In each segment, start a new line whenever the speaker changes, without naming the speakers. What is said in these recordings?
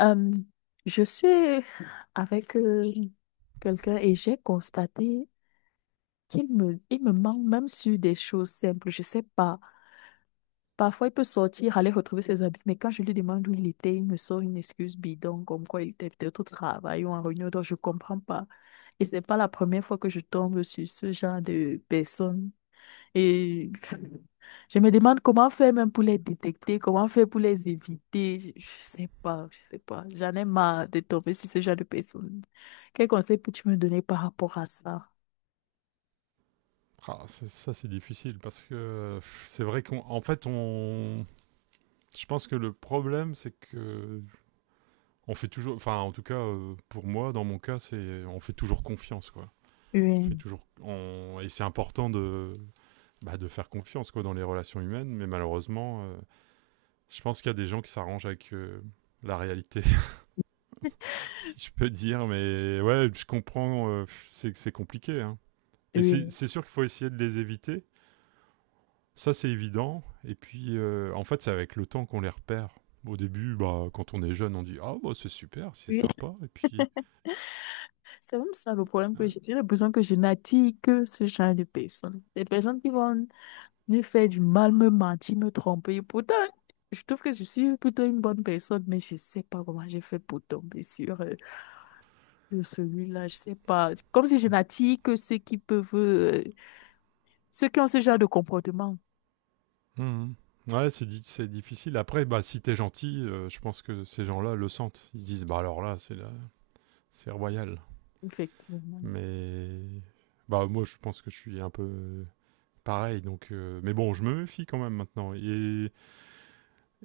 Euh, je suis avec quelqu'un et j'ai constaté qu'il me manque même sur des choses simples. Je sais pas. Parfois, il peut sortir, aller retrouver ses amis, mais quand je lui demande où il était, il me sort une excuse bidon, comme quoi il était peut-être au travail ou en réunion, donc je comprends pas. Et c'est pas la première fois que je tombe sur ce genre de personne. Et je me demande comment faire même pour les détecter, comment faire pour les éviter. Je sais pas, je sais pas. J'en ai marre de tomber sur ce genre de personnes. Quel conseil peux-tu me donner par rapport à ça?
Ah, c'est- ça, c'est difficile parce que c'est vrai qu'en en fait, on, je pense que le problème, c'est que on fait toujours, enfin, en tout cas, pour moi, dans mon cas, c'est on fait toujours confiance, quoi. On fait
Oui,
toujours, on- et c'est important de, bah, de faire confiance, quoi, dans les relations humaines. Mais malheureusement, je pense qu'il y a des gens qui s'arrangent avec la réalité, si je peux dire. Mais ouais, je comprends, c'est compliqué, hein. Et c'est
oui,
c'est sûr qu'il faut essayer de les éviter. Ça, c'est évident. Et puis, en fait, c'est avec le temps qu'on les repère. Au début, bah, quand on est jeune, on dit ah, bah, c'est super, c'est
oui.
sympa. Et puis.
C'est même ça le problème que
Ouais.
j'ai. J'ai l'impression que je n'attire que ce genre de personnes. Des personnes qui vont me faire du mal, me mentir, me tromper. Pourtant, je trouve que je suis plutôt une bonne personne, mais je sais pas comment j'ai fait pour tomber sur eux. De celui-là, je sais pas. Comme si je n'attire que ceux qui peuvent, ceux qui ont ce genre de comportement.
Mhm. Ouais, c'est difficile. Après, bah, si t'es gentil, je pense que ces gens-là le sentent. Ils se disent bah, alors là, c'est royal.
Effectivement,
Mais. Bah, moi, je pense que je suis un peu pareil. Mais bon, je me méfie quand même maintenant.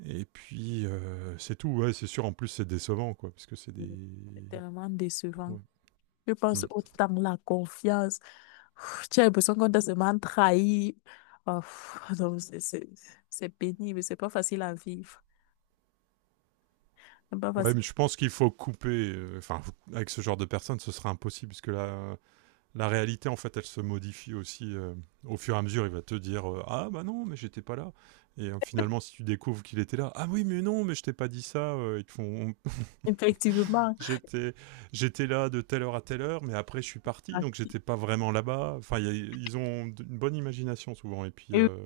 Et puis, c'est tout. Ouais, c'est sûr. En plus, c'est décevant, quoi. Parce que c'est des.
c'est tellement décevant.
Ouais.
Je pense
Hmm.
autant la confiance. Pff, tu as l'impression qu'on t'a seulement trahi. Oh, pff, non, c'est c'est pénible, c'est pas facile à vivre. C'est pas
Ouais,
facile.
mais je pense qu'il faut couper. Enfin, avec ce genre de personnes, ce sera impossible, parce que la réalité, en fait, elle se modifie aussi au fur et à mesure. Il va te dire ah, bah non, mais j'étais pas là. Et finalement, si tu découvres qu'il était là, ah oui, mais non, mais je t'ai pas dit ça. Ils te font
Effectivement.
J'étais j'étais là de telle heure à telle heure, mais après, je suis parti,
Ah,
donc j'étais pas vraiment là-bas. Enfin, une bonne imagination souvent. Et puis,
et oui.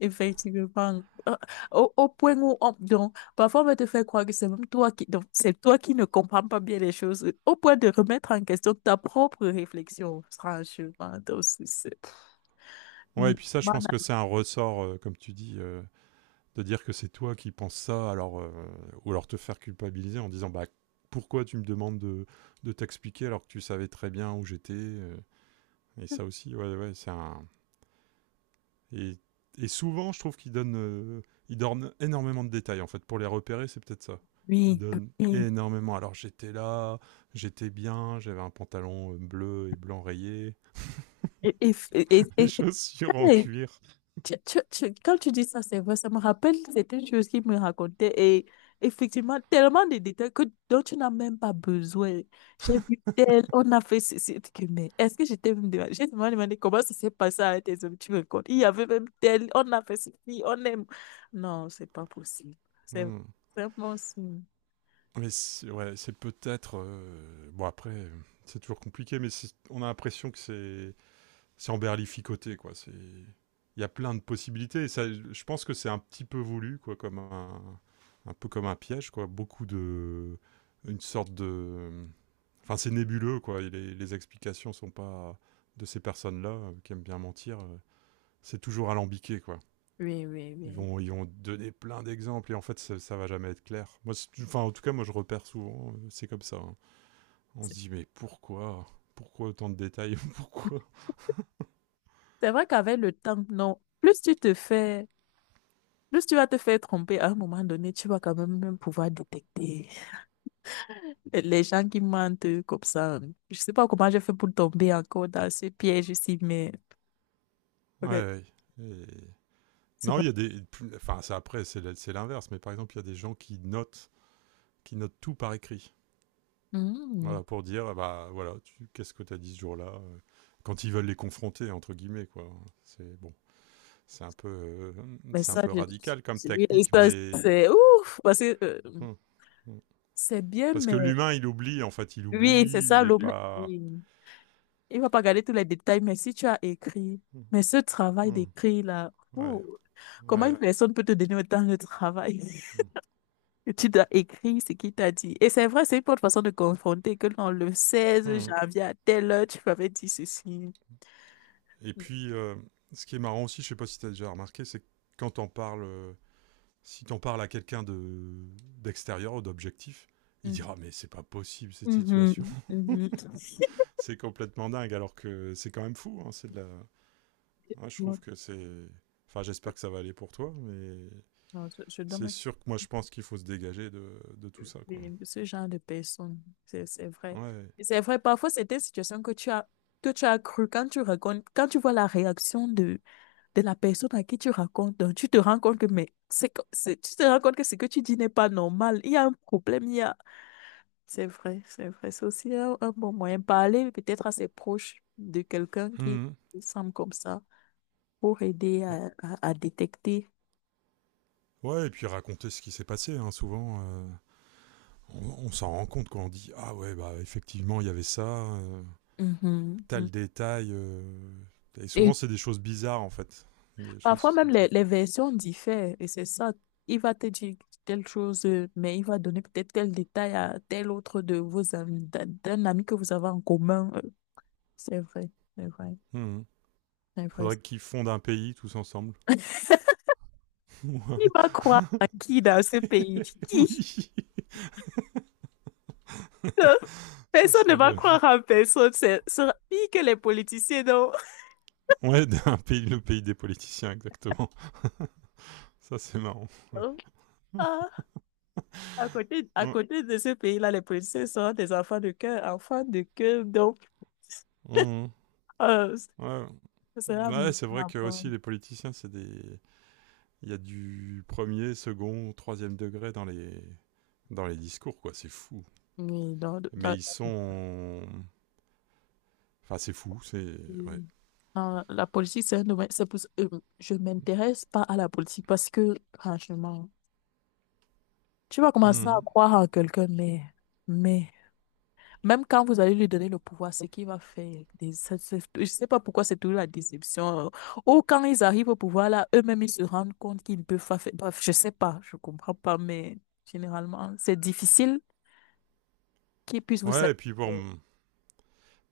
Effectivement. Euh, Au, au point où on, donc, parfois on va te faire croire que c'est même toi qui, donc, c'est toi qui ne comprends pas bien les choses, au point de remettre en question ta propre réflexion, franchement. Donc, c'est
ouais, et
mais,
puis ça, je pense
voilà.
que c'est un ressort, comme tu dis. De dire que c'est toi qui penses ça, alors, ou alors te faire culpabiliser en disant bah, pourquoi tu me demandes de t'expliquer alors que tu savais très bien où j'étais. Et ça aussi, ouais, c'est un. Et, et souvent, je trouve qu'ils donnent, ils donnent énormément de détails en fait. Pour les repérer, c'est peut-être ça. Ils
Oui,
donnent
oui.
énormément. Alors j'étais là, j'étais bien, j'avais un pantalon bleu et blanc rayé,
Et, et, et, et-
des
et- et quand
chaussures en
les
cuir.
Quand tu dis ça, c'est vrai, ça me rappelle certaines choses qu'il me racontait et effectivement, tellement de détails que, dont tu n'as même pas besoin. J'ai vu tel, on a fait ceci, que, mais est-ce que j'étais même demandé, j'ai seulement demandé comment ça s'est passé avec tes hommes, tu me racontes. Il y avait même tel, on a fait ceci, on aime. Non, c'est pas possible. C'est
Hmm.
c'est impossible.
Mais c'est ouais, c'est peut-être. Bon, après, c'est toujours compliqué, mais on a l'impression que c'est emberlificoté, quoi. C'est- Il y a plein de possibilités. Et ça, je pense que c'est un petit peu voulu, quoi, comme un peu comme un piège, quoi. Beaucoup de. Une sorte de. Enfin, c'est nébuleux, quoi. Et les explications sont pas. De ces personnes-là, qui aiment bien mentir, c'est toujours alambiqué, quoi.
Oui, oui, oui.
Ils vont donner plein d'exemples et en fait ça, ça va jamais être clair. Moi, enfin, en tout cas, moi je repère souvent, c'est comme ça. Hein. On se dit mais pourquoi, pourquoi autant de détails, pourquoi.
C'est vrai qu'avec le temps, non, plus tu te fais, plus tu vas te faire tromper, à un moment donné, tu vas quand même, même pouvoir détecter. Les gens qui mentent comme ça, je sais pas comment j'ai fait pour tomber encore dans ce piège ici, mais
Ouais.
ok,
Ouais. Et-
c'est
Non,
pas.
il y a des, enfin ça après c'est l'inverse, mais par exemple il y a des gens qui notent tout par écrit.
Hmm.
Voilà pour dire ah bah voilà, qu'est-ce que tu as dit ce jour-là, quand ils veulent les confronter entre guillemets quoi. C'est bon, c'est un peu, euh,
Mais
c'est un
ça,
peu
je...
radical comme
c'est oui
technique,
ça,
mais.
c'est ouf, parce que
Hmm. Hmm.
c'est bien,
Parce que
mais
l'humain, il oublie, en fait, il
oui, c'est
oublie, il
ça
n'est
le.
pas.
Oui. Il va pas garder tous les détails, mais si tu as écrit, mais ce travail
Hmm.
d'écrit là,
Ouais,
ouh, comment une
ouais.
personne peut te donner autant de travail? Et tu dois écrire ce qu'il t'a dit. Et c'est vrai, c'est une bonne façon de confronter que dans le 16
Hmm.
janvier à telle heure, tu m'avais dit ceci.
Et
Mhm.
puis, ce qui est marrant aussi, je ne sais pas si tu as déjà remarqué, c'est que quand t'en parles, si t'en parles à quelqu'un de d'extérieur ou d'objectif, il dira mais c'est pas possible cette situation,
Mhm, mhm.
c'est complètement dingue, alors que c'est quand même fou. Hein, c'est de la. Ouais, je trouve
Non,
que c'est, enfin j'espère que ça va aller pour toi, mais
non, je dois
c'est
me
sûr que moi je pense qu'il faut se dégager de tout ça quoi.
priver de ce genre de personnes. C'est vrai.
Ouais.
Et c'est vrai, parfois c'est des situations que tu as cru quand tu racontes, quand tu vois la réaction de la personne à qui tu racontes, donc tu te rends compte que, mais c'est, tu te rends compte que ce que tu dis n'est pas normal. Il y a un problème, il y a... C'est vrai, c'est vrai. C'est aussi un bon moyen. Parler peut-être à ses proches de quelqu'un qui
Hmm.
semble comme ça. Pour aider
Ouais.
à détecter.
Ouais, et puis raconter ce qui s'est passé, hein, souvent. On s'en rend compte quand on dit ah ouais, bah effectivement, il y avait ça, euh,
Mhm, mhm.
tel détail. Et
Et
souvent, c'est des choses bizarres, en fait. Des
parfois
choses.
même
Des-
les versions diffèrent et c'est ça. Il va te dire telle chose, mais il va donner peut-être tel détail à tel autre de vos amis, d'un ami que vous avez en commun. C'est vrai, c'est vrai,
Mhm.
c'est vrai.
Faudrait qu'ils fondent un pays tous ensemble.
Qui va croire à qui dans ce pays?
Ouais,
Qui?
oui,
Euh,
ça
Personne ne
serait
va
le.
croire à personne. C'est pire que les politiciens, non?
Ouais, un pays, le pays des politiciens, exactement. Ça, c'est marrant. Ouais.
Ah. À
Ouais.
côté de ce pays-là, les policiers sont des enfants de cœur, enfants de cœur. Donc,
Mhm.
euh,
Ouais.
ce sera
Ouais, c'est vrai
ma
que aussi
bonne-
les politiciens, c'est des. Il y a du premier, second, troisième degré dans les discours, quoi. C'est fou.
Oui,
Mais ils sont. Enfin, c'est fou, c'est. Ouais.
dans la politique, c'est un domaine. C'est pour, je ne m'intéresse pas à la politique parce que, franchement, tu vas commencer à
Mhm.
croire en quelqu'un, mais même quand vous allez lui donner le pouvoir, ce qu'il va faire, je sais pas pourquoi c'est toujours la déception. Ou quand ils arrivent au pouvoir, là, eux-mêmes, ils se rendent compte qu'ils ne peuvent pas faire. Bref, je sais pas, je comprends pas, mais généralement, c'est difficile qu'ils puissent vous
Ouais, et
satisfaire.
puis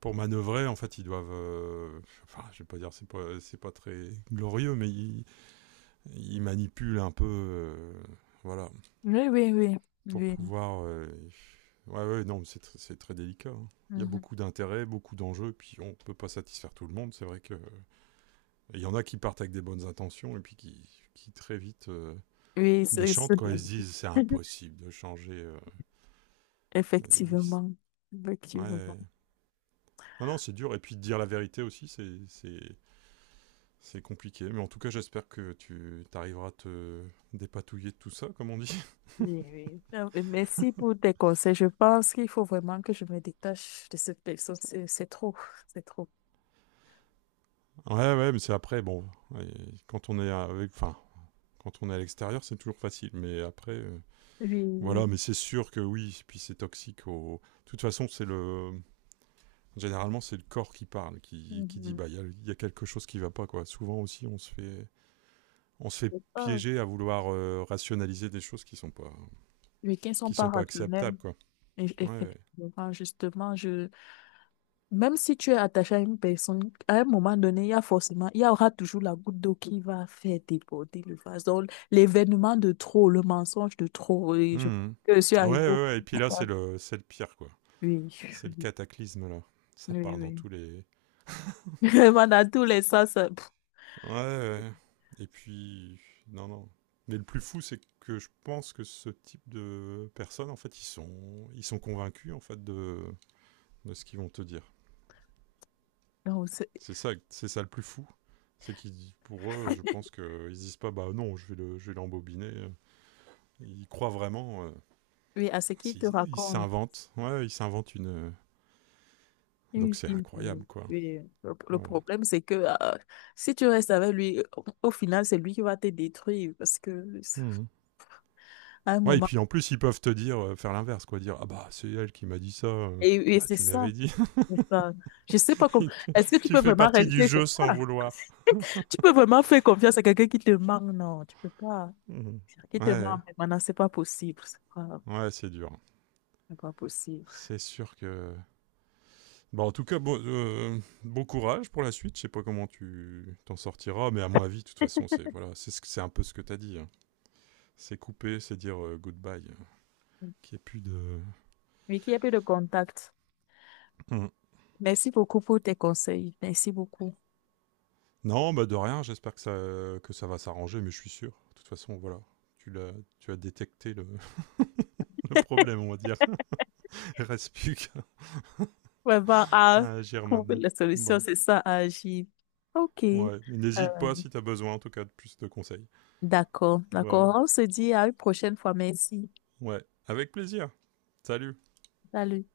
pour manœuvrer, en fait, ils doivent. Enfin, je vais pas dire, c'est pas très glorieux, mais ils manipulent un peu. Voilà.
Oui, oui, oui,
Pour
oui.
pouvoir. Ouais, ouais, non, c'est très délicat. Hein. Il y a
Mhm.
beaucoup d'intérêts, beaucoup d'enjeux, puis on peut pas satisfaire tout le monde. C'est vrai que. Il y en a qui partent avec des bonnes intentions et puis qui très vite
Oui, c'est,
déchantent
c'est-
quand ils se disent c'est impossible de changer. Oui,
effectivement,
ouais.
effectivement.
Non, non, c'est dur. Et puis dire la vérité aussi, c'est compliqué. Mais en tout cas, j'espère que tu arriveras à te dépatouiller de tout ça, comme on dit.
Oui, oui. Merci pour tes conseils. Je pense qu'il faut vraiment que je me détache de cette personne. C'est trop, c'est trop.
Ouais, ouais, mais c'est après, bon, ouais, quand on est avec, enfin, quand on est à l'extérieur, c'est toujours facile. Mais après,
Oui.
voilà, mais c'est sûr que oui, puis c'est toxique. Au... De toute façon, c'est le, généralement, c'est le corps qui parle,
Oui.
qui dit
Mhm.
bah il y a, y a quelque chose qui va pas quoi. Souvent aussi, on se fait
C'est ça.
piéger à vouloir rationaliser des choses
Les week-ends sont
qui
pas
sont pas
rationnels.
acceptables quoi.
Et-
Ouais.
effectivement, justement, je... même si tu es attaché à une personne, à un moment donné, il y a forcément, il y aura toujours la goutte d'eau qui va faire déborder le vase. Donc, l'événement de trop, le mensonge de trop, et je,
Mhm.
que je suis
Ouais,
arrivée au
ouais, ouais. Et puis là, c'est le pire quoi.
oui,
C'est le cataclysme là. Ça
oui,
part dans
oui.
tous les.
Vraiment, dans tous les sens. Pff.
Ouais. Ouais. Et puis non non. Mais le plus fou, c'est que je pense que ce type de personnes, en fait, ils sont convaincus en fait de ce qu'ils vont te dire.
Non, c'est-
C'est ça le plus fou. C'est qu'ils, pour eux, je pense qu'ils disent pas, bah non, je vais l'embobiner. Ils croient vraiment.
oui, à ce qu'il te
Ils
raconte.
s'inventent. Ouais, ils s'inventent une.
Une
Donc c'est
fille,
incroyable,
oui.
quoi.
Oui. Le
Voilà.
problème, c'est que si tu restes avec lui, au, au final, c'est lui qui va te détruire parce que
Mmh.
à un
Ouais, et
moment,
puis en plus, ils peuvent te dire, faire l'inverse, quoi. Dire, ah bah, c'est elle qui m'a dit ça.
et
Bah,
c'est
tu
ça,
m'avais dit.
c'est ça. Je sais pas comment.
tu,
Est-ce que tu
tu
peux
fais
vraiment
partie du
rester? C'est
jeu sans
ça.
vouloir.
Tu peux vraiment faire confiance à quelqu'un qui te manque? Non, tu peux pas.
Mhm.
Qui te
Ouais,
manque maintenant, c'est pas possible.
ouais, c'est dur.
C'est pas possible.
C'est sûr que bah, en tout cas, bon, bon courage pour la suite. Je sais pas comment tu t'en sortiras, mais à mon avis, de toute façon, c'est voilà, c'est ce que- c'est un peu ce que t'as dit. Hein. C'est couper, c'est dire goodbye. Qu'il n'y ait plus de.
Mais qu'il n'y ait plus de contact.
Hmm.
Merci beaucoup pour tes conseils. Merci beaucoup.
Non, bah de rien. J'espère que ça va s'arranger, mais je suis sûr. De toute façon, voilà, tu l'as tu as détecté le, le problème, on va dire. Reste plus qu'à
Vraiment à
à agir
trouver
maintenant.
les solutions,
Bah
c'est ça, à agir. OK.
ouais, mais n'hésite pas si t'as besoin, en tout cas, de plus de conseils.
D'accord,
Voilà.
d'accord. On se dit à une prochaine fois. Merci.
Ouais, avec plaisir. Salut.
Salut.